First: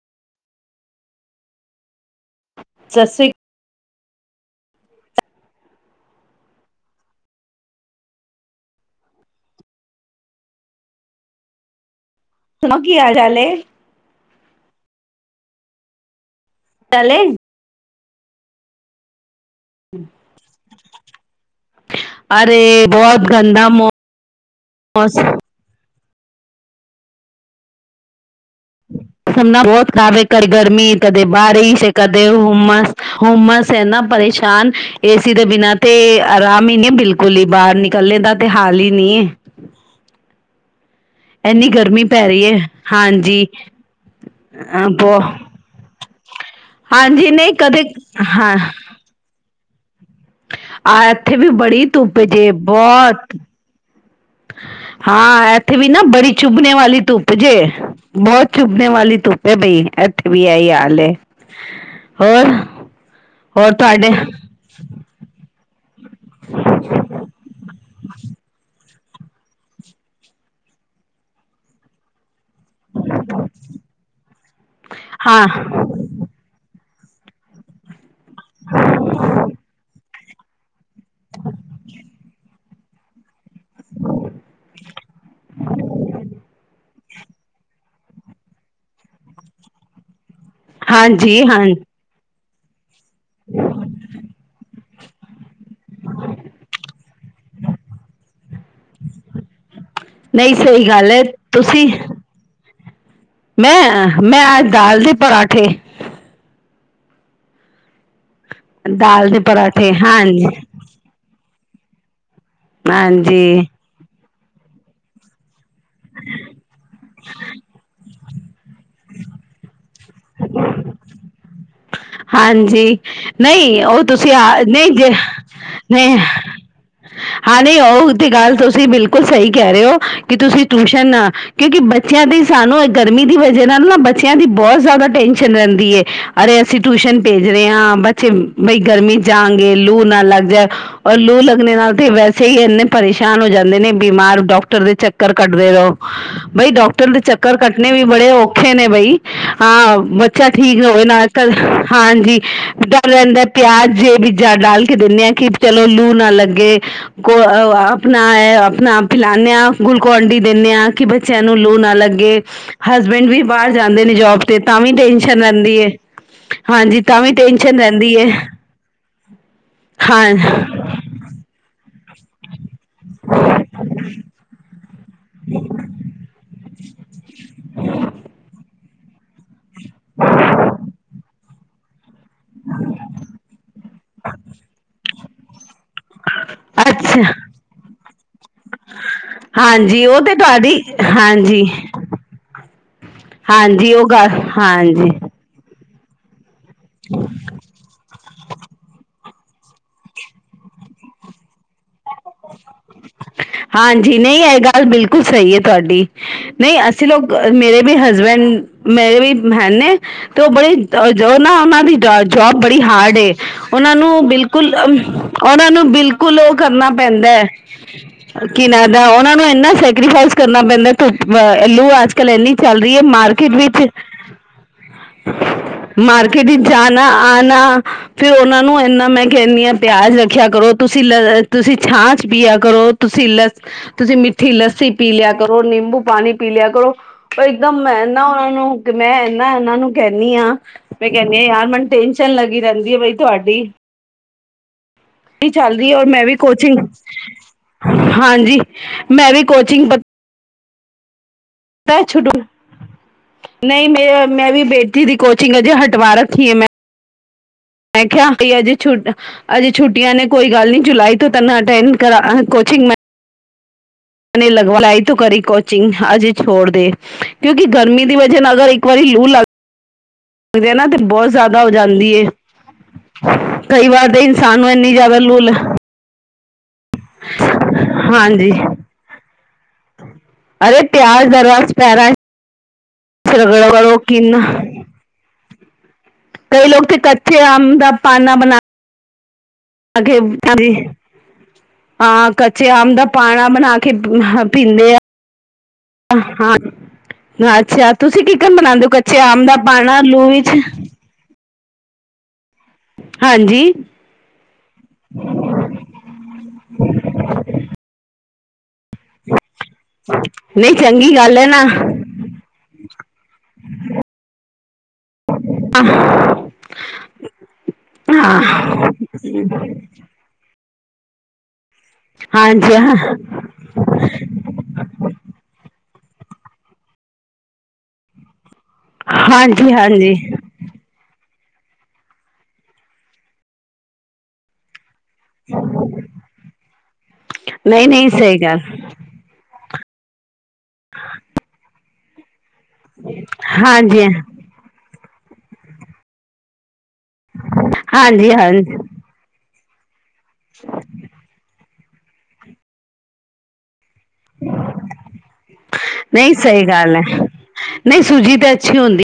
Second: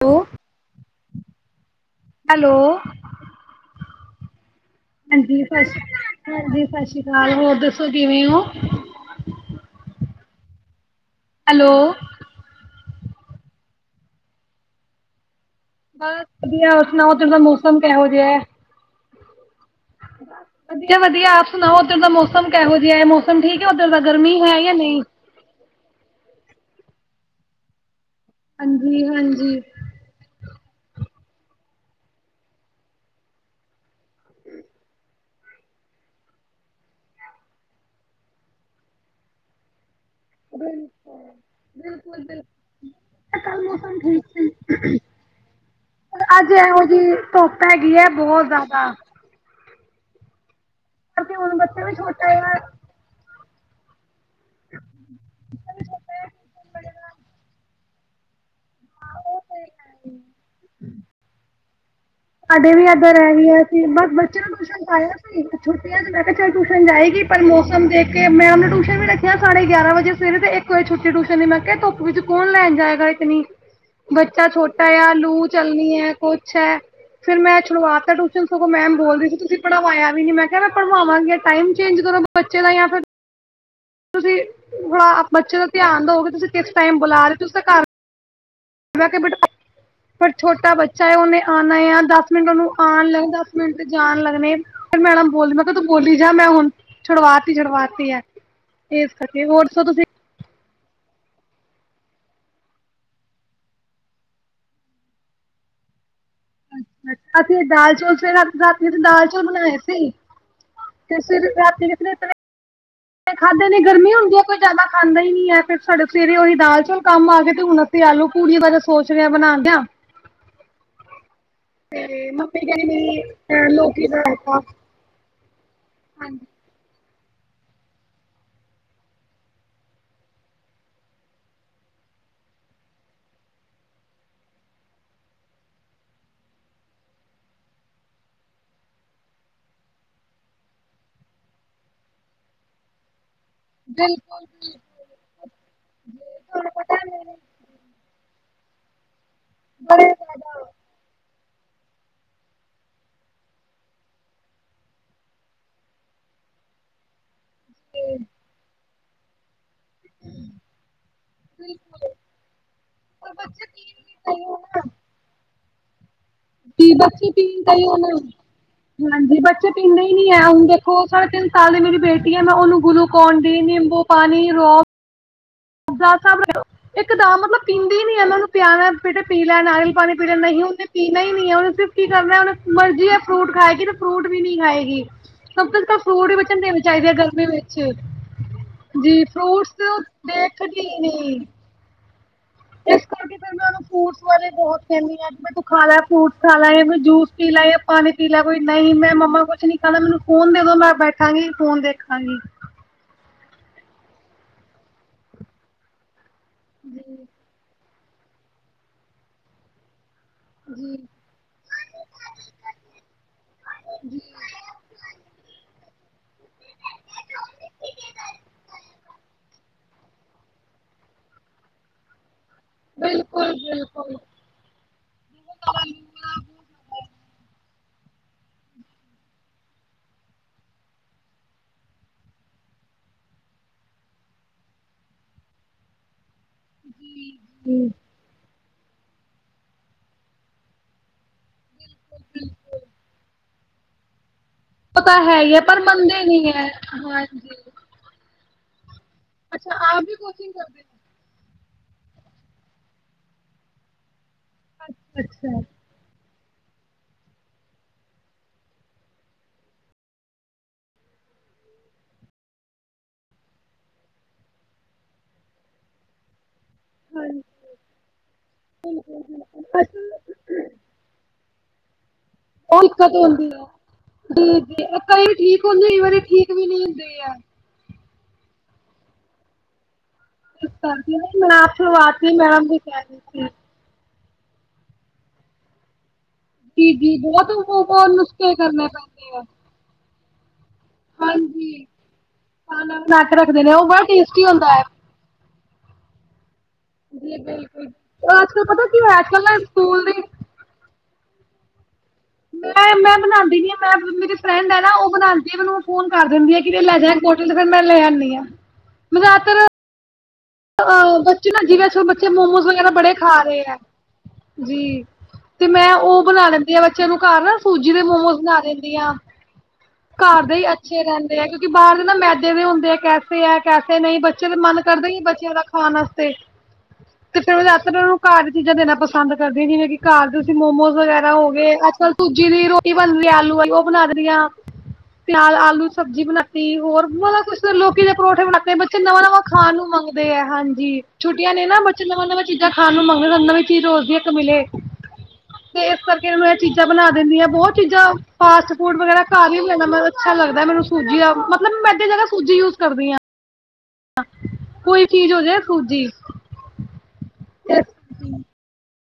Hello hello ਸਤਿ ਸ੍ਰੀ ਹਾਂਜੀ ਸਤਿ ਸ਼੍ਰੀ ਅ ਹਾਂਜੀ ਸਤ ਸ਼੍ਰੀ ਅਕਾਲ ਹੋਰ ਦੱਸੋ ਕਿਵੇਂ ਹੋ ਹੈਲੋ ਕੀ ਹਾਲ ਚਾਲ ਹੈ ਬਾਤ ਵਧੀਆ ਚਲੇ ਸੁਣਾਓਥ ਦਾ ਮੌਸਮ ਕ ਹੋ ਜ ਵਧੀਆ ਵਧੀਆ ਆਪ ਸੁਣਾਓ ਉੱਧਰ ਦਾ ਮੌਸਮ ਕਿਹੋ ਅਰੇ ਜਿਹਾ ਬਹੁਤ ਮੌਸਮ ਠੀਕ ਹੈ ਗੰਦਾ ਓਧਰ ਦਾ ਗਰਮੀ ਹੈ ਜਾਂ ਨਹੀਂ ਮੌਸਮ ਹਾਂਜੀ ਸਮ ਹਾਂਜੀ ਬਹੁਤ ਖਬ ਕਰ ਗਰਮੀ ਕਦੇ ਬਾਰਿਸ਼ ਕਦੇ ਹੁਮਸ ਹੁਮਸ ਹੈ ਨਾ ਪਰੇਸ਼ਾਨ ਏਸੀ ਦੇ ਬਿਨਾ ਤੇ ਆਰਾਮ ਹੀ ਨਹੀਂ ਬਿਲਕੁਲ ਹੀ ਬਾਹਰ ਨਿਕਲਣੇ ਦਾ ਤੇ ਹਾਲ ਹੀ ਨੀ [unintelligible] ਇੰਨੀ ਗਰਮੀ ਬਿਲਕੁਲ ਪੈ ਰਹੀ ਹੈ ਬਿਲਕੁਲ ਹਾਂਜੀ ਕੱਲ ਮੌਸਮ ਠੀਕ ਸੀ ਬ ਪਰ ਅੱਜ ਇਹੋ ਜਿਹੀ ਹਾਂਜੀ ਨਹੀਂ ਧੁੱਪ ਕਦੇ ਹੈਗੀ ਹੈ ਬਹੁਤ ਹਾਂ ਜ਼ਿਆਦਾ ਆ ਕਰਕੇ ਇੱਥੇ ਵੀ ਹੁਣ ਬੱਚੇ ਬੜੀ ਧੁੱਪ ਛੋਟਾ ਆ, ਜੇ ਬੱਚਾ ਬਹੁਤ ਹਾਂ ਇੱਥੇ ਵੀ ਨਾ ਬੜੀ ਚੁਭਣੇ ਵਾਲੀ ਧੁੱਪ ਜੇ ਬਹੁਤ ਚੁੱਭੇ ਵਾਲੀ ਧੁੱਪ ਹੈ ਬਈ ਹੈ ਅੱਥ ਵੀ ਆਈ ਆਾਲ ਸਾਡੇ ਵੀ ਇੱਧਰ ਰਹਿ ਗਈਏਸੀ ਬਸ ਬੱਚੇ ਨੂੰ ਟਸ਼ਨ ਪਾਇਆ ਸੀ ਛੁੱਟੀਆਂ ਤੇ ਮੈਂ ਕਿਹਾ ਚਲ ਟਿਊਸ਼ਨ ਜਾਏਗੀ ਪਰ ਮੌਸਮ ਦੇਖ ਕੇ ਮੈਂ ਉਹਨੂੰ ਵੀ ਰੱਖੀਆਂ ਸਾਡ ਗ ਗਿਆਰਾਂ ਵਜੇ ਸਵੇਰੇ ਤੇ ਇੱਕ ਵਜ ਛੁੱਟੀ ਟੂਊਸ਼ਨ ਨ ਮੈਂ ਕਿਹਾ ਧੁੱ ਵਿੱਚ ਕੌਣ ਲੈਣ ਜਾਏਗਾ ਇਤਨੀ ਬੱਚਾ ਛੋਟਾ ਆ ਹਾਂ ਲੂ ਚੱਲਣੀ ਹੈ ਕੁਛ ਹੈ ਫੇਰ ਮੈਂ ਚਲਵਾਤਾ ਟੁ ਸਗੋਂ ਮੈਮ ਬੋਲਦੀ ਸੀ ਤੁਸੀਂ ਪੜਾਵਾਇਆ ਨੀ ਮੈਂ ਕਿਹਾ ਪੜਵਾਵਾਂਗੇ ਟਾਈਮ ਚੇਂਜ ਕਰੋ ਬ ਚਲੋ ਜਾਂ ਫਿਰ ਤੁਸੀਂ ਬੱਚੇ ਦਾ ਧਿਆਨ ਦੋਗੇ ਤੁਸੀਂ ਕਿਸ ਟਾਈਮ ਬੁਲਾ ਰਹੇ ਹੋ ਤੁਸੀਂ ਤਾਂ ਘਰ ਮੈਂ ਕਿਹਾ ਬੇਟੇ ਪਰ ਛੋਟਾ ਬੱਚਾ ਹੈ ਉਹਨੇ ਹਾਂਜੀ ਹਾਂ ਆਉਣਾ ਆ ਦਸ ਮੈਂਨਨੂੰ ਆਉਣ ਲੱਗਦਾ ਮਿੰਟ ਤੇ ਜਾਣ ਲੱਗਣੇ ਮੈਡਮ ਬੋਲ ਮ ਤ ਬੋਲੀ ਜਾ ਮੈਂ ਹੁਣ ਛੁਡਵਾਤੀ ਛੁਡਵਾਤੀ ਆ ਇਸ ਕਰਕੇ ਹੋਰ ਦੱਸੋ ਤੁਸੀਂ ਨਹੀਂ ਸਹੀ ਗੱਲ ਹੈ ਤੁਸੀਂ ਮੈਂ ਅੱਜ ਦਾਲ ਦੇ ਪਰਾਂਠੇ ਅੱਛਾ ਤੇ ਦਾਲ ਚੌਲ ਫ ਦਾਲ ਦੇ ਪਰਾਂਠੇ ਹਾਂਜੀ ਤੇ ਫਿਰ ਕਿਸੇ ਤ੍ਹਾਂ ਹਾਂਜੀ ਖਾਧੇ ਦੀ ਗਰਮੀ ਹੁੰਦੀ ਹੈ ਕੋਈ ਜ਼ਿਆਦਾ ਖਾਂਦਾ ਹੀ ਨੀ ਹੈ ਤੇ ਸਾਡੇ ਸਵੇਰੇ ਉਹੀ ਦਾਲ ਚੌਲ ਕੰਮ ਆਏ ਤੇ ਹੁਣ ਅਸੀਂ ਆਲੂ ਪੂੜੀਆਂ ਬਾਰੇ ਵੋਂ ਸੋਚ ਰਿਹਾ ਬਣਾਉਣ ਜਾ ਹਾਂਜੀ ਅਹ, ਨਹੀਂ ਉਹ ਲੌਕੀ ਦਾ ਤੁਸੀਂ ਆ ਰਾਇਤਾ ਨਹੀਂ ਜੇ ਹ ਜ [inaudible] ਨਹੀਂ ਹਾਂਜੀ ਹਾਂ ਨਹੀਂ ਉਹਊ ਤੇ ਗੱਲ ਤੁਸੀਂ ਬਿਲਕੁਲ ਸਹੀ ਕਹਿ ਰਹੇ ਹੋ ਕਿ ਤੁਸੀਂ ਟਊਸ਼ਨ ਨਾ ਕਿਉਂਕਿ ਬੱਚਿਆਂ ਦੀ ਸਾਨੂੰ ਗਰਮੀ ਦੀ ਵਜ੍ਹਾ ਨਾਲ ਨਾ ਬੱਚਿਆਂ ਦੀ ਬਹੁਤ ਜ਼ਿਆਦਾ ਟੈਨਸ਼ਨ ਰਹਿੰਦੀ ਹੈ ਅਰੇ ਅਸੀਂ ਟਿਊਸ਼ਨ ਭੇਜ ਰਹੇ ਹਾਂ ਬੱਚੇ ਬਈ ਗਰਮੀ ਜਾਗੇ ਲੂ ਨਾ ਲੱਗ ਜਾਏ ਔਰ ਲੂ ਲੱਗਣੇ ਨਾਲ ਤੇ ਵੈਸੇ ਹੀ ਇੰਨੇ ਪਰੇਸ਼ਾਨ ਪਰਸ਼ਾਨ ਹੋ ਜਾਂਦੇ ਨੇ ਬਿਮਾਰ ਡਾਕਟਰ ਦੇ ਚੱਕਰ ਕੱਟਦੇ ਰਹੋ ਬਈ ਡਾਕਟਰ ਦੇ ਚੱਕਰ ਕੱਢਣੇ ਵੀ ਬੜੇ ਔਖ ਖੇ ਨੇੇ ਬਈ, ਹਾਂ, ਬੱਚਾ ਠੀਕ ਹੋਵੇ ਨਾ। ਕੱਲ ਹਾਂਜੀ ਤੁਹਾਨੂੰ ਰਹਿੰਦਾ ਪਿਆਜੇ ਬੀਜ ਡਾਲ ਕੇ ਦਿੰਦੇ ਹਾਂ ਕਿ ਚਲੋ ਲੂ ਨਾ ਲੱਗੇ ਕੋ ਆਪਣਾ ਇਹ ਆਪਣਾ ਪਿਲਾਨੇ ਆ। ਗੁਲਕੰਡੀ ਦਿੰਦੇ ਹਾਂ ਕਿ ਬੱਚਿਆਂ ਨੂੰ ਲੂ ਨਾ ਲੱਗੇ ਹਸਬੈਂਡ ਵੀ ਬਾਹਰ ਜਾਂਦੇ ਨੇ ਜੋਬ ਤੇ ਤਾਂ ਵੀ ਟੈਨਸ਼ਨ ਰਹਿੰਦੀ ਹੈ। [unintelligible] ਬੱਚੇ ਪੀਣ ਏ ਹਾਂਜੀ ਬੱਚੇ ਪੀਂਦੇ ਹੀ ਹਾਂ ਨੀ ਐ ਹੁਣ ਦੇਖੋ ਸਾੇ ਤਿੰਨ ਸਾਲ। ਮੇਰੀ ਬੇਟੀ ਹੈ ਮੈਂ ਉਹਨੂੰ ਗਲੂਕੋਨ ਡੀ ਨਿੰਬੂ ਪਾਣੀ ਰੋ [unintelligible] [unintelligible] ਤਾਬ ਮਤਲਬ ਪੀਂਦੀ ਨੀ ਐ ਮਤਲਬ ਮੈ ਉਹਨੂੰ ਪਿਆਣਾ। ਬੇਟਾ ਲੈ ਨਾਰੀਅਲ ਪਾਣੀ ਪੀ ਲਿਆ ਨਹੀਂ ਉਹਨੇ ਪੀਣਾ ਹੀ ਨਹੀਂ ਐ ਔਨੇ ਤੇ, ਕੀ ਕਰਨਾ ਉਹਨਾ ਮਰਜ਼ੀ ਇਹ ਫਰੂਟ ਖਾਏਗੀ ਤੇ ਫਰੂਟ ਵੀ ਨੀ ਖਾਏਗੀ ਸਭ ਤੋਂ ਫਰੂਟ ਵੀ ਵਿੱਚ ਦੇਣੈ ਚਾਹੀਦੇ ਹੈ ਅੱਛਾ ਗਰਮੀ ਵਿੱਚ ਜੀ ਫਰੂਟਸ ਹਾਂਜੀ ਉਹ ਤੇ ਦੇਖ। ਹਾਂਜੀ, ਇਸ ਕਰਕੇ ਫਿਰ ਮੈਂ ਉਹਨੂੰ ਹਾਂਜੀ ਉਹ ਫਰੂਟਸ ਗੱਲ ਬਾਰੇ ਬਹੁਤ ਕਹਿਨੀ ਹਾਂਜੀ ਆ ਵੀ ਤੁ ਖਾਲਾ ਫਰੁਟ। [unintelligible] ਖਾ ਲਾ ਮੈਂ ਜੂਸ ਪੀਲਾ ਜਾਂ ਪਾਣੀ ਪੀ ਲੈ ਕੋਈ ਨਹੀਂ ਮੈਂ ਮੰਮਾ, ਕੁਛ ਨੀ ਖਾਨਾ ਮੈਨੂੰ ਫੋਨ ਦੇ ਦੋ ਮੈਂ ਬੈਠਾਂਗੀ ਫੋਨ ਦੇ, ਹਾ ਹਾਂਜੀ ਨਹੀਂ ਇਹ ਗੱਲ ਬਿਲਕੁਲ ਸਹੀ ਹੈ ਤੁਹਾਡੀ, ਨਹੀਂ ਅਸੀਂ ਲੋਕ ਮੇਰੇ, ਹਸਬੈਂਡ ਮੇਰੇ ਵੀ ਹੈੈ ਨੇ, ਤੇ ਉਹ ਬੜੇ ਜੋ ਨਾ ਉਹਨਾਂ ਦੀ ਜੋਬ ਬੜੀ ਹਾਰਡ ਏ ਉਹਨਾਂ ਨੂੰ ਬਿਲਕੁਲ ਉਹਨਾਂ ਨੂੰ ਬਿਲ ਬਿਲਕੁਲ ਉਹ ਕਰਨਾ ਪੈਂਦਾ ਕਿਨਾਂ ਦਾ ਉਹਨਾਂ ਨੂੰ ਇੰਨਾ ਸੈਕਰੀਫਾਈਸ ਕਰਨਾ ਪੈਂਦਾ ਧੂੱਪ ਦਾ ਲੂ ਅੱਜ ਕੱਲ ਇੰਨੀ ਚੱਲ ਰੀ ਐ ਮਾਰਕੀਟ ਵਿੱਚ ਮਾਰਕੀਟ ਵਿੱਚ ਜਾਣਾ ਆਣਾ ਫੇਰ ਉਹਨਾਂ ਨੂੰ ਇੰਨਾ ਮੈਂ ਕਹਿੰਦੀ ਹਾਂ ਪਿਆਜ ਰੱਖਿਆ ਕਰੋ ਤੁਸੀਂ ਲ ਤੁਸੀਂ ਛਾਂ ਚ ਪੀਆ ਕਰੋ ਤੁਸੀਂ ਲ ਤੁਸੀਂ ਮਿੱਠੀ ਲੱਸੀ ਪੀ ਲਿਆ ਕਰੋ ਨਿੰਬੂ ਪਾਣੀ ਪੀ ਲਿਆ ਕਰੋ ਪਰ ਇੱਕਦਮ ਮੈਂ ਨਾ ਉਹਨਾਂ ਨੂੰ ਮੈਂ ਇਹਨਾ-ਇਹਨਾਂ ਨੂੰ ਕਹਿੰਦੀ ਹਾਂ ਮੈਂ ਕਹਿੰਦੀ ਆ ਯਾਰ ਮੈਨੂੰ ਟੈਨਸ਼ਨ ਲੱਗੀ ਰਹਿੰਦੀ ਆ ਬਈ ਤੁਹਾਡੀ ਪਤਾ ਹੈ ਹੀ ਹੈ ਪਰ ਚੱਲਦੀ ਔਰ ਮੰਨਦੇ ਮੈਂ ਵੀ ਨਹੀਂ ਹੈ ਕੋਚਿੰਗ ਹਾਂਜੀ ਹਾਂਜੀ। [unintelligible] ਅੱਛਾ ਕੋਚਿੰਗ ਆਪ ਵੀ ਕੋਚਿੰਗ ਕਰ ਪਤਾ ਛੁਡੂ ਨਹੀਂ ਮੇ ਮੈਂ ਵੀ ਬੇਟੀ ਦੀ ਹੋ ਕੋਚਿੰਗ ਅੱਛਾ ਅਜੇ ਹਟਵਾ ਰੱਖੀ ਆ ਮੈਂ ਮੈਂ ਕਿਹਾ ਕਿ ਅਜੇ ਛੁ ਅਜੇ ਛੁੱਟੀਆਂ ਨੇ ਕੋਈ ਗੱਲ ਨਹੀਂ ਜੁਲਾਈ ਤੋਂ ਤੈਨੂੰ ਅਟੈਂਡ ਕਰਾ ਕੋਚਿੰਗ ਮੈਂ ਲਗਵਾ ਲਾਈ ਤੂੰ ਕਰੀ ਕੋਚਿੰਗ ਹਜੇ ਛੋੜ ਹਾਂਜੀ ਕਿਉਂਕਿ ਗਰਮੀ ਦੀ ਵਜ੍ਹਾ ਨਾਲ ਅਗਰ ਇੱਕ ਵਾਰੀ ਲੂ ਲੱਗ ਅੱਛਾ ਗਿਆ ਨਾ ਤੇ ਬਹੁਤ ਜ਼ਿਆਦਾ ਹੋ ਜਾਂਦੀ ਏ [inaudible] ਵੀ ਨਹੀਂ ਕਈ ਵਾਰ ਤੇ ਇਨਸਾਨ ਨੂੰ ਇੰਨੀ ਜ਼ਿਆਦਾ ਲੂ ਹੁੰਦੇ ਆ ਹਾਂਜੀ ਅਰੇ ਕਰ ਮੈਂ ਸ਼ੁਰੂਆਤੀ ਮੈਮ ਦੀ [inaudible] ਕਿਨ ਕਈ ਲੋਕ ਜੀ ਤੇ ਜੀ ਕੱਚੇ ਬਹੁਤ ਆਮ ਉਹ ਦਾ ਉਹ ਪਾਨਾ ਨੁਸਖੇ ਬਣਾ [unintelligible] [unintelligible] ਹਾਂਜੀ ਹਾਂ ਕੱਚੇ ਆਮ ਖਾਣਾ ਦਾ ਬਣਾ ਕੇ ਪਾਣਾ ਰੱਖਦੇ ਨੇ ਬਣਾ ਉਹ ਕੇ ਬੜਾ ਟੇਸਟੀ ਹੁੰਦਾ ਹੈ ਪੀਂਦੇ ਆ ਹਾਂ ਜੀ ਬਿਲਕੁਲ ਅੱਛਾ ਤੁਸੀਂ ਅੱਜ ਕਿਕਨ ਕੱਲ ਪਤਾ ਬਣਾਉਂਦੇ ਹੋ ਕੀ ਕੱਚੇ ਹੋਇਆ ਅੱਜ ਕੱਲ ਆਮ ਦਾ ਨਾ ਪਾਣਾ ਸਕੂਲ ਦੀ ਲੂ ਵਿਚ ਮੈਂ ਮੈਂ ਬਣਾਂਦੀ ਨੀ ਹਾਂਜੀ ਆ ਮੈਂ ਮੇਰੀ ਫਰੈਂਡ ਐ ਨਾ ਉਹ ਬਣਾਂਦੀ ਮੈਨੂੰ ਫੋਨ ਕਰ ਦਿੰਦੀ ਆ ਕਿ ਲੈ ਜਾ ਕੋਟਲ ਤੇ ਫੇਰ ਮੈਂ ਲੈ ਆਣੀ ਆ ਮੈਂ ਜਿਆਦਾਤਰ ਨਹੀਂ ਚੰਗੀ ਗੱਲ ਹੈ ਬੱਚੇ ਨਾ ਜਿਵੇਂ ਮੋਮੋਜ ਵਗੈਰਾ ਬੜੇ ਖਾ ਰਹੇ ਆ ਜੀ ਤੇ ਮੈਂ ਉਹ ਬਣਾ ਲੈਂਦੀ ਆ ਬੱਚਿਆਂ ਨੂੰ ਘਰ ਸੂਜੀ ਦੇ ਮੋਮੋਜ ਹਾਂ ਬਣਾ ਲਿੰਦੀ ਆ ਘਰ ਦੇ ਅੱਛੇ ਰਹਿੰਦੇ ਆ ਕਿ ਬਾਹਰ ਦੇ ਨਾ ਮੈਦੇ ਦੇ ਹਾਂਜੀ ਹੁੰਦੇ ਆ ਹਾਂ ਕੈਸੇ ਹੈ ਕੈਸੇ ਨਹੀਂ ਬੱਚੇ ਦਾ ਮਨ ਕਰਦੇ ਹੀ ਬੱ ਖਾਣ ਵਾਸਤੇ ਤੇ ਫਿਰ [unintelligible] ਉਹਨੂੰ ਘਰ ਚੀਜ਼ਾਂ ਦੇਣਾ ਪਸੰਦ ਕਰਦੀ ਆ ਹਾਂਜੀ ਜਿਵੇਂ ਕਿ ਹਾਂਜੀ ਘਰ ਤੁਸੀਂ ਮੋਮੋਜ਼ ਵਗੈਰਾ ਹੋ ਗਏ ਅੱਜਕੱਲ ਸੂਜੀ ਦੀ ਰੋਟੀ ਬਣਦੀ ਆਲੂ ਵਾਲੀ ਉਹ ਬਣਾ ਦੇਣੀ ਆ ਨਾਲ ਆਲੂ ਸਬਜ਼ੀ ਬਣਾਤੀ ਹੋਰ ਮਤਲਬ ਕੁੱਛ ਨਹੀਂ ਲੋਕੀ ਨਹੀਂ ਦੇ ਸਹੀ ਪਰੌਠੇ ਗੱਲ ਬਣਾਤੇ ਬੱਚੇ ਨਵਾਂ ਨਵਾਂ ਖਾਣ ਨੂੰ [unintelligible] ਦੇ ਆ ਹਾਂਜੀ ਛੁੱਟੀਆਂ ਨੇ ਨਾ ਬੱ ਚਿਆਂ [unintelligible] ਚੀਜ਼ਾਂ ਖਾਣ ਨੂੰ ਮੰਗਣ ਸਾਨੂੰ ਨਵੀ ਚੀਜ਼ ਹਾਂਜੀ ਰੋਜ਼ ਦੀ ਇੱਕ ਮਿਲੇ ਤੇ ਇਸ ਕਰਕੇ ਮੈਂ ਚੀਜ਼ ਬਣਾ ਦਿੰਦੀ ਆ ਬਹੁਤ ਚੀਜ਼ਾਂ ਹਾਂਜੀ ਫਾਸਟ ਹਾਂਜੀ ਫੂਡ ਵਗੈਰਾ ਘਾ ਵੀ [inaudible] ਅੱਛਾ ਲੱਗਦਾ ਮੈਨੂੰ ਸੂਜੀ ਦਾ ਮਤਲੈਂ ਮੈਂਡੀ ਜਗ੍ਹਾ ਸੂਜੀ ਯੂਜ ਕਰਦੀ ਹਾਂ ਕੋਈ ਚੀਜ਼ ਹੋ ਜਾੇ ਨਹੀਂ ਸਹੀ ਗੱਲ ਹੈ ਨਹੀਂ ਸੁੂਜੀਤ ਅੱਛੀ ਹੁੰਦੀ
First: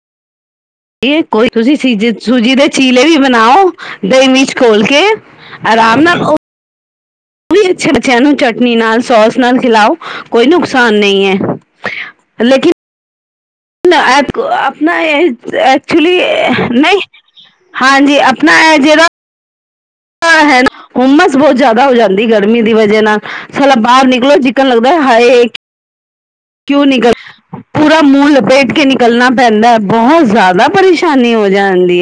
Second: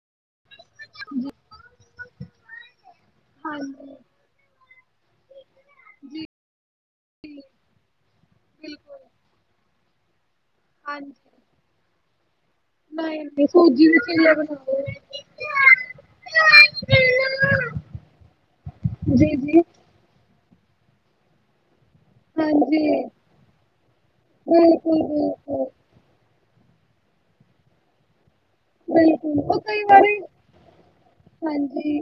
ਇਹ ਕੋਈ ਤੁਸੀਂ ਸੀਜੇ ਸੂਜੀ ਦੇ ਚੀਲੇ ਵੀ ਬਣਾਓ ਦਹੀਂ ਮਚ ਖੋਲ ਕੇ ਆਰਾਮ ਨਾਲ ਕੁਛੜ ਸਿਆਂ ਨੂੰੂੰ ਚਟਨੀ ਨਾਲ ਸੋਸ ਨਾਲ [unintelligible] ਕੋਈ ਨੁਕਸਾਨ ਨਹੀਂ ਹੈ ਲੇਕ ਦੀ ਆਪਣਾ ਐਕਚੁਲੀ ਨਹੀਂ ਹਾਂਜੀ ਆਪਣਾ ਜਿਹੜਾ ਹੈ ਹੁੰਮਸ ਬਹੁਤ ਜ਼ਿਆਦਾ ਹੋ ਜਾਂਦੀ ਗਰਮੀ ਦੀ ਵਜ੍ਹਾ ਨਾਲ ਸਾਲਾ ਬਾਹਰ ਨਿਕਲੋ ਚਕਨ ਲੱਗਦਾ ਹਾਏ ਕਿਉਂ ਨਿਗਲ ਪੂਰਾ ਮੂੰਹ ਲ ਬੈਠ ਕੇ ਨਿਕਲਣਾ ਪੈਂਦਾ ਬਹੁਤ ਜ਼ਿਆਦਾ ਪਰੇਸ਼ਾਨੀ ਹੋ ਜਾਂਦੀ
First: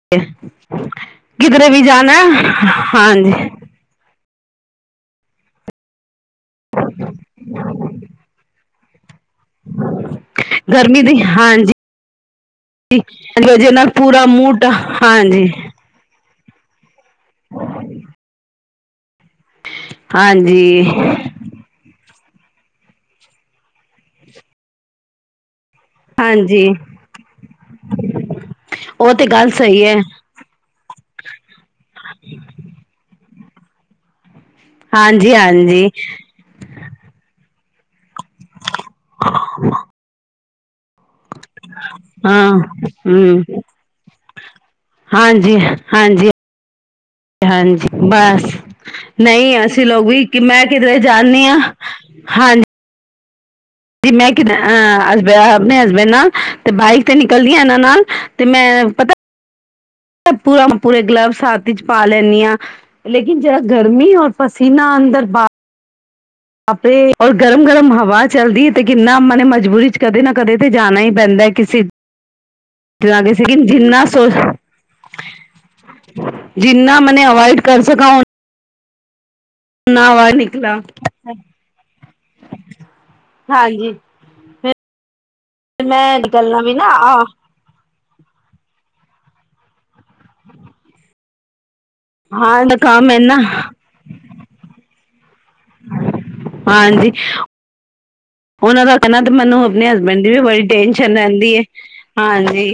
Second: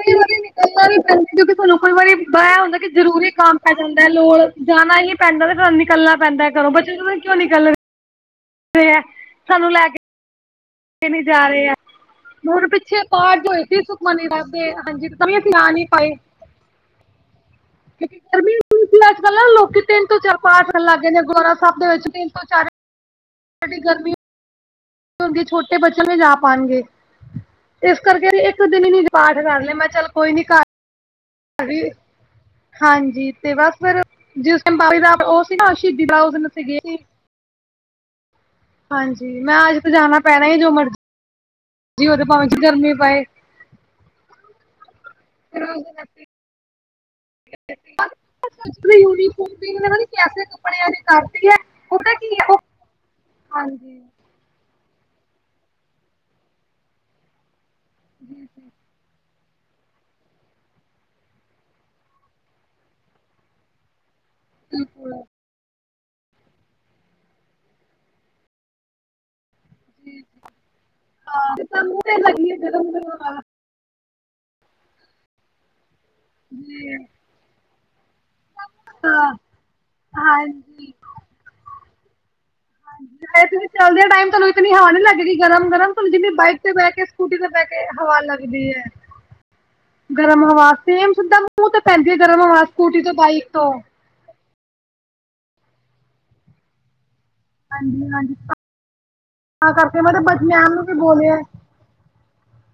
ਕਈ ਵਾਰੀ ਨਿਕਲਣਾ ਵੀ ਪੈਂਦਾ ਕਿਉਂਕਿ ਕਿਧਰੇ ਸਾਨੂੰ ਵੀ ਕੋਈ ਵਾਰੀ ਜਾਣਾ ਇਹ ਹੁੰਦਾ ਕਿ ਜ਼ਰੂਰੀ ਹਾਂਜੀ ਕੰਮ ਪੈ ਜਾਂਦਾ ਲੋੜ ਜਾਣਾ ਹੀ ਪੈਂਦਾ ਤੇ ਫਿਰ ਨਿਕਲਣਾ ਪੈਂਦਾ ਘਰੋਂ, ਬੱਚੇ ਪਤਾ ਨਹੀਂ ਕਿਉਂ ਨਿਕਲ ਰਹੇ ਸਾਨੂੰ ਲੈ ਗਰਮੀ ਕੇ। ਨੀ ਦੀ ਜਾ ਰਹੇ ਹਾਂਜੀ ਏ। ਹੁਣ ਪਿੱਛੇ ਪਾਠ ਹੋਏ ਵਜ੍ਹਾ ਸੀ ਨਾਲ ਪੂਰਾ ਸੁਖਮਨੀ ਸਾਹਬ ਮੂਡ ਦੇ, ਹਾਂਜੀ, ਤੇ ਤਾਂ ਵੀ ਅਸੀਂ ਆ ਨੀ ਪਾਏ । ਕਿਉਂਕੀ ਗਰਮੀ। ਕਲ ਨਾ ਲੋਕੀ ਤਿੰਨ ਤੋਂ ਚਾਰ ਪਾਠ ਕਰਨ ਹਾਂਜੀ ਲਗ ਗੇ ਨੇ ਗੋਆਰਾ ਸਾਹਿਬ ਦੇ ਵਿੱਚ। ਤਿੰਨ- ਤੋਂ ਚਾਰ, ਐਡੀ ਗਰਮੀ ਕਿਦੀ ਛੋਟੀ [unintelligible] ਇਹ ਬੱਚਾ ਨੀ ਜਾ ਹਾਂਜੀ ਪਾਣਗੇ, ਇਸ ਕਰਕੇ ਇੱਕ ਦਿਨ ਹੀ ਨੀ ਉਹ ਤੇ ਪਾਠ ਗੱਲ ਕਰ ਲਿਆ ਸਹੀ ਮੈਂ ਹੈ ਚੱਲ ਕੋਈ ਨੀ ਘਰ ਹਾਂਜੀ-ਹਾਂਜੀ । ਤੇ ਬਸ ਫਿਰ ਜਿਸ ਦਿਨ ਬਾਬਾ ਜੀ ਦਾ ਹਾਂਜੀ ਉਹ ਸੀ ਨਾ ਹਾਂਜੀ ਸ਼ਹੀਦੀ ਦਾ ਉਸ ਦਿਨ ਅਸੀਂ ਗਏ ਸੀ। ਹਾਂਜੀ। ਮੈਂ ਅੱਜ ਤੇ ਜਾਣਾ ਪੈਣਾ ਐ ਜੋ ਮਰਜ਼ੀ ਹੋਜੇ ਭਾਵੇਂ ਹਾਂ, ਗਰਮੀ ਪਏ। ਹੂੰ ਹਾਂਜੀ-ਹਾਂਜੀ, ਹਾਂਜੀ ਬਸ। ਯੂਨੀਫਾਰਮ ਨਹੀਂ, ਤੇ ਅਸੀਂ ਪਤਾ ਨੀ ਲੋਕ ਵੀ ਕਿ ਕੈਸੇ ਮੈਂ ਕੱਪੜਿਆਂ ਕਿਧਰੇ ਦੀ ਕਰਤੀ ਜਾਂਨੀ ਹੈ। ਹਾਂ, ਪਤਾ ਕੀ ਹੈ ਉਹ ਹਾਂਜੀ। ਜੀ । ਮੈਂ ਕਿਧਰ ਅਸਬੇ, ਆਪਣੇ ਹਸਬੈਂਡ ਨਾਲ, ਤੇ ਬਾਈਕ ਤੇ ਨਿਕਲਦੀਆਂ ਨਾ। ਨਾਲ, ਤੇ ਮੈਂ ਪਤਾ। ਪੂਰਾ ਪੂਰੇ ਗਲਵਸ ਹੱਥ ਵਿੱਚ ਚ ਪਾ ਲੈਂਨੀ ਹਾਂ ।ਲੇਕਿਨ ਜਿਹੜਾ ਗਰਮੀ ਹੋ ਪਸੀਨਾ, ਅੰਦਰ ਬਾਰ। ਆਪੇ, ਔਰ ਗਰਮ-ਗਰਮ ਹਵਾ ਚੱਲਦੀ ਹੈ, ਤੇ ਕਿੰਨਾ ਮਨੇ ਮਜ਼ਾ। ਮਜਬੂਰੀ ਚ ਕਦੇ ਨਾ ਕਦੇ ਤੇ ਜਾਣਾ ਹੀ ਪੈਂਦਾ। ਕਿਸੇੇ, ਕਿੱਦਾਂ ਮੂੰਹ ਤੇ ਲੱਗੀ ਹੈ ਗਰਮ ਜਿੰਨਾ ਦੀ ਗਰਮ ਸੀਗ [unintelligible] ਜਿੰਨਾ ਮਨੇ ਅਵੋਇਡ। ਕਰ ਸਕਕਾ, ਓ ਹਾਂ। ਨਾ ਬਾਰ ਨਿਕਲਾ। ਹਾਂਜੀ। ਐ ਤੁਸੀਂ ਹਾਂਜੀ ਚਲਦੇ ਤੇ ਟਾਈਮ ਤਾਨੂੰ ਇਤਨੀ ਹਵਾ ਨੀ ਲੱਗੇ ਗੀ ਗਰਮ -ਗਰਮ, ਤਾਨੁੰ ਮੈਂ ਜਿੰਨੀ ਬਾਈਕ ਨਿਕਲਣਾ ਤੇ ਵੀ ਨਾ ਬਹਿ ਕੇ -ਸਕੂਟੀ ਤੇ ਬਹਿ ਕੇ ਹਵਾ ਲੱਗਦੀ ਐ। ਗਰਮ ਹਵਾ, ਸੇਮ ਸਿਧਾ ਮੂੰਹ ਤੇ ਪੈਂਦੀ ਏ ਗਰਮ ਹਵਾ ਹਾਂ ਸਕੂਟੀ ਤੇ ਕੰਮ ਬਾਈਕ ਇਨਾ ਤੋਂ । ਹਾਂਜੀ। ਹਾਂਜੀ- ਹਾਂਜੀ। ਉਹ ਦਾ ਕਹਿਣਾ ਤੇ ਮੈਨੂੰ ਤਾਂ ਆਪਣੇ ਕਰਕੇ ਮੈਂ ਤੇ ਹਸਬੈਂਡ ਦੀ ਵੀ ਬੜੀ ਮੈਮ ਨੂੰ ਵੀ ਟੈਨਸ਼ਨ ਬੋਲਿਆ ਰਹਿੰਦੀ ਹੈ ਹਾਂਜੀ।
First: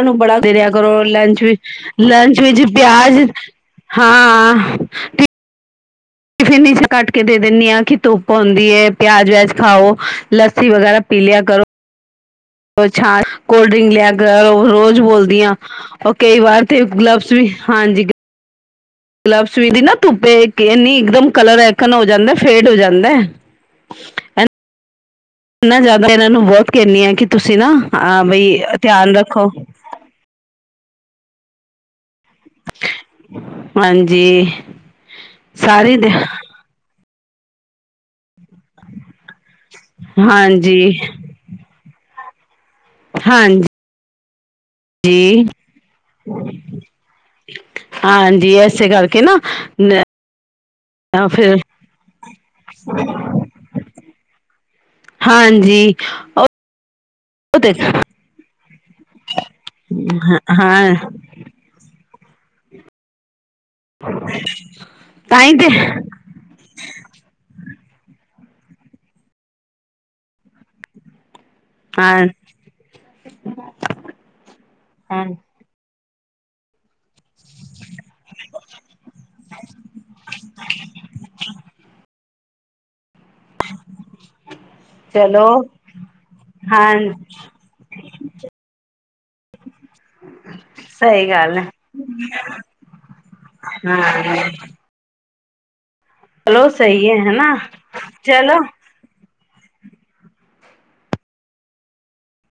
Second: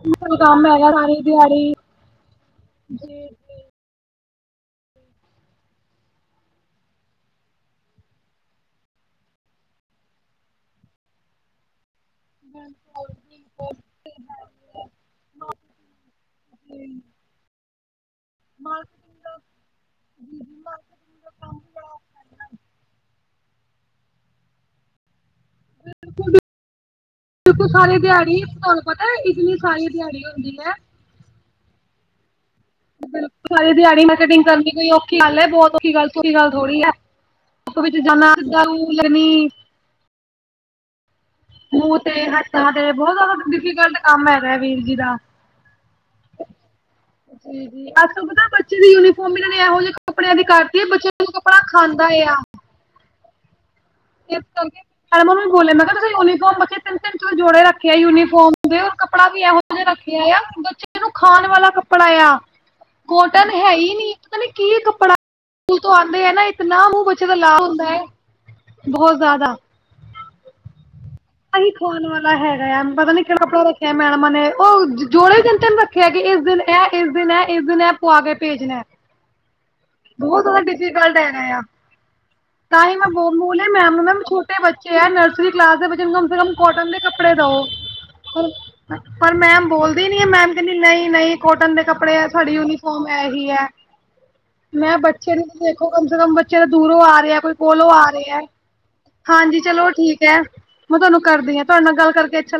ਸੂੰ ਬੜਾ ਦੇਰਿਆ ਹੈਗਾ ਕਰੋ ਸਾਰੀ ਲੰਚ ਵਿੱਚ ਦਿਹਾੜੀ ਲੰਚ ਵਿੱਚ ਪਿਆਜ ਹਾਂ ਠੀਕ ਟਿਫਿਨ ਵਿੱਚ ਕੱਟ ਕੇ ਦੇ ਦਿੰਦੀ ਹਾਂ ਕਿ ਧੁੱਪ ਹੁੰਦੀ ਹੈ ਪਿਆਜ਼ ਵਿਆਜ ਖਾਓ ਲੱਸੀ ਵਗੈਰਾ ਪੀ ਲਿਆ ਕਰੋ। ਉਹ ਛਾਂ ਕੋਲਡ ਡਰਿੰਕ ਲਿਆ ਕੇ ਰੋਜ਼ ਬੋਲਦੀਆਂ ਉਹ ਕਈ ਵਾਰ ਤੇ ਗਲਬਸ ਵੀ ਹਾਂਜੀ ਗਲਬਸ ਵੀ ਦੀ ਨਾ ਧੁੱਪੇ ਨੀ ਇੱਕ ਦਮ ਕਲਰ ਐਕਨ ਹੋ ਜਾਂਦਾ ਫੇਡ ਹੋ ਜਾਂਦਾ। [unintelligible] ਨਾ ਜ਼ਿਆਦਾ ਇਹਨਾਂ ਨੂੰ ਬਹੁਤ ਕਹਿੰਦੀ ਆ ਕਿ ਤੁਸੀਂ ਨਾ ਬਿਲਕੁਲ ਸਾਰੀ ਦਿਹਾੜੀ ਬਈ ਤੁਹਾਨੂੰ ਪਤਾ ਧਿਆਨ ਹੈ ਰੱਖੋ। ਇਤਨੀ ਸਾਰੀ ਦਿਹਾੜੀ ਹੁੰਦੀ ਹੈ ਬਿਲਕੁਲ ਸਾਰੀ ਦਿਹਾੜੀ ਮੈਂ ਕਟਿੰਗ ਹਾਂਜੀ ਕਰਨੀ ਕੋਈ ਔਖੀ ਗੱਲ ਹੈ ਬਹੁਤ ਸਾਰੇ ਔਖੀ ਦੇ ਗੱਲ ੀ ਗੱਲ ਥੋੜੀ ਹੈ ਸਵਿਧਾ ਜ ਹਾਂਜੀ ਮੂੰਹ ਤੇ ਹਾਂਜੀ ਤਾਂ ਤੇ ਬਹੁਤ ਜ਼ਿਆਦਾ ਹਾਂਜੀ ਡਿਫੀਕਲਟ ਕੰਮ ਹੈ ਵੀਰ ਜੀ ਦਾ ਜ ਅਜ ਤੋਂ ਪਤਾ ਹਾਂਜੀ ਬੱਚੇ ਦੀ ਯੂਨੀਫਾਰਮ ਇਹਨਾਂ ਨੇ ਇਹੋ ਜਿ ਕੱਪੜਿਆਂ ਦੀ ਹੈ ਬੱਚੇ ਤਾਂ ਨੂੰ ਫਿਰ ਕੱਪੜਾ ਖਾਂਦਾ ਆ ਹੱ ਮੈਂਨੂੰ ਬੋਲਿਆ ਮੈਂ ਕਿਹਾ ਤੁਸੀ ਉਹ ਯੂਨੀਫਾਰਮ ਬੱਚੇ ਤਿੰਨ ਤਿੰ ਚੋ ਜੋੜੇ ਤੇ ਰੱਖੇ ਯੂਨੀਫਾਰਮ ਕੱਪੜਾ ਵੀ ਇਹੋ ਜਿਹਾ ਰੱਖਿਆ ਆ ਹਾਂ ਬੱਚੇ ਨੂੰ ਖਾਣ ਵਾਲਾ ਕੱਪੜਾ ਆ ਕੋ ਹੈ ਹੀ ਨੀ ਪਤਾ ਨ ਕੀ ਕੱਪੜਾ ਤਾਂਹੀ ਤੇ ਸਕੂਲ ਤੋਂ ਆਉਂਦੇ ਹੈ ਨਾ ਇਤਨਾ ਮੂੰਹ ਬੱਚੇ ਦਾ ਲਾ ਹੁੰਦਾ ਹੈ ਬਹੁਤ ਜ਼ਿਆਦਾ ਅਹੀ ਖਾਣ ਹਾਂ ਵਾਲਾ ਹੈਗਾ ਪਤਾ ਨੀ ਕਿਹੜਾ ਕੱੜਾ ਰੱਖਿਆ ਮੈਡਮਾ ਨੇ ਉਹ ਹਾਂ ਜੋੜੇ ਜਿੰਤੇ ਨੂੰ ਰੱਖਿਆ ਆ ਕਿ ਇਸ ਦਿਨ ਇਹ ਇਸ ਦਿਨ ਹੈ ਇਸ ਦਿਨ ਹੈ ਪ ਆ ਕੇ ਭੇਜਣਾ ਬਹੁਤ ਜ਼ਿਆਦਾ ਡਿਫੀਕਲਟ ਹੈਗਾ ਯ ਕ ਮੈਂ ਬ ਬੋਲੇ ਮੈ ਛੋਟੇ ਬੱਚੇ ਹੈ ਚਲੋ ਨਰਸਰੀ ਕਲਾਸ ਦੇ ਕਮੇ ਕਮ ਕੋਟਨ ਹਾਂ ਦੇ ਕੱਪੜੇ ਦੋ ਪਰ ਮੈਮ ਬੋਲਦੀ ਨੀ ਆ ਮੈਮ ਕਹਿੰਦੀ ਨਹੀਂ ਸਹੀ ਨਹੀਂ ਗੱਲ ਹੈ ਕੋਟਨ ਦੇ ਕੱਪੜੇ ਤੁਹਾ ਯੂਨੀਫਾਰਮ ਐ ਹੀ ਹੈ ਹਾਂ ਮੈਂ ਚਛੜ ਕਮ ਸੇ ਕਮ ਬੱਚੇ ਚਲੋ ਤਾਂ ਦੂਰੋਂ ਸਹੀ ਆ ਰਹੇ ਹੈ ਹਨਾ ਕੋਈ ਕੋਲ ਆ ਰਹੇ ਹੈ ਚਲੋ ਹਾਂਜੀ ਚਲੋ ਠੀਕ ਹੈ ਮੈਂ ਤੁਹਾਨੂੰ ਕਰਦੀਾਂ ਤੁਹਾਡੇ ਨਾਲ ਗੱਲ ਕਰਕੇ ਅੱਛਾ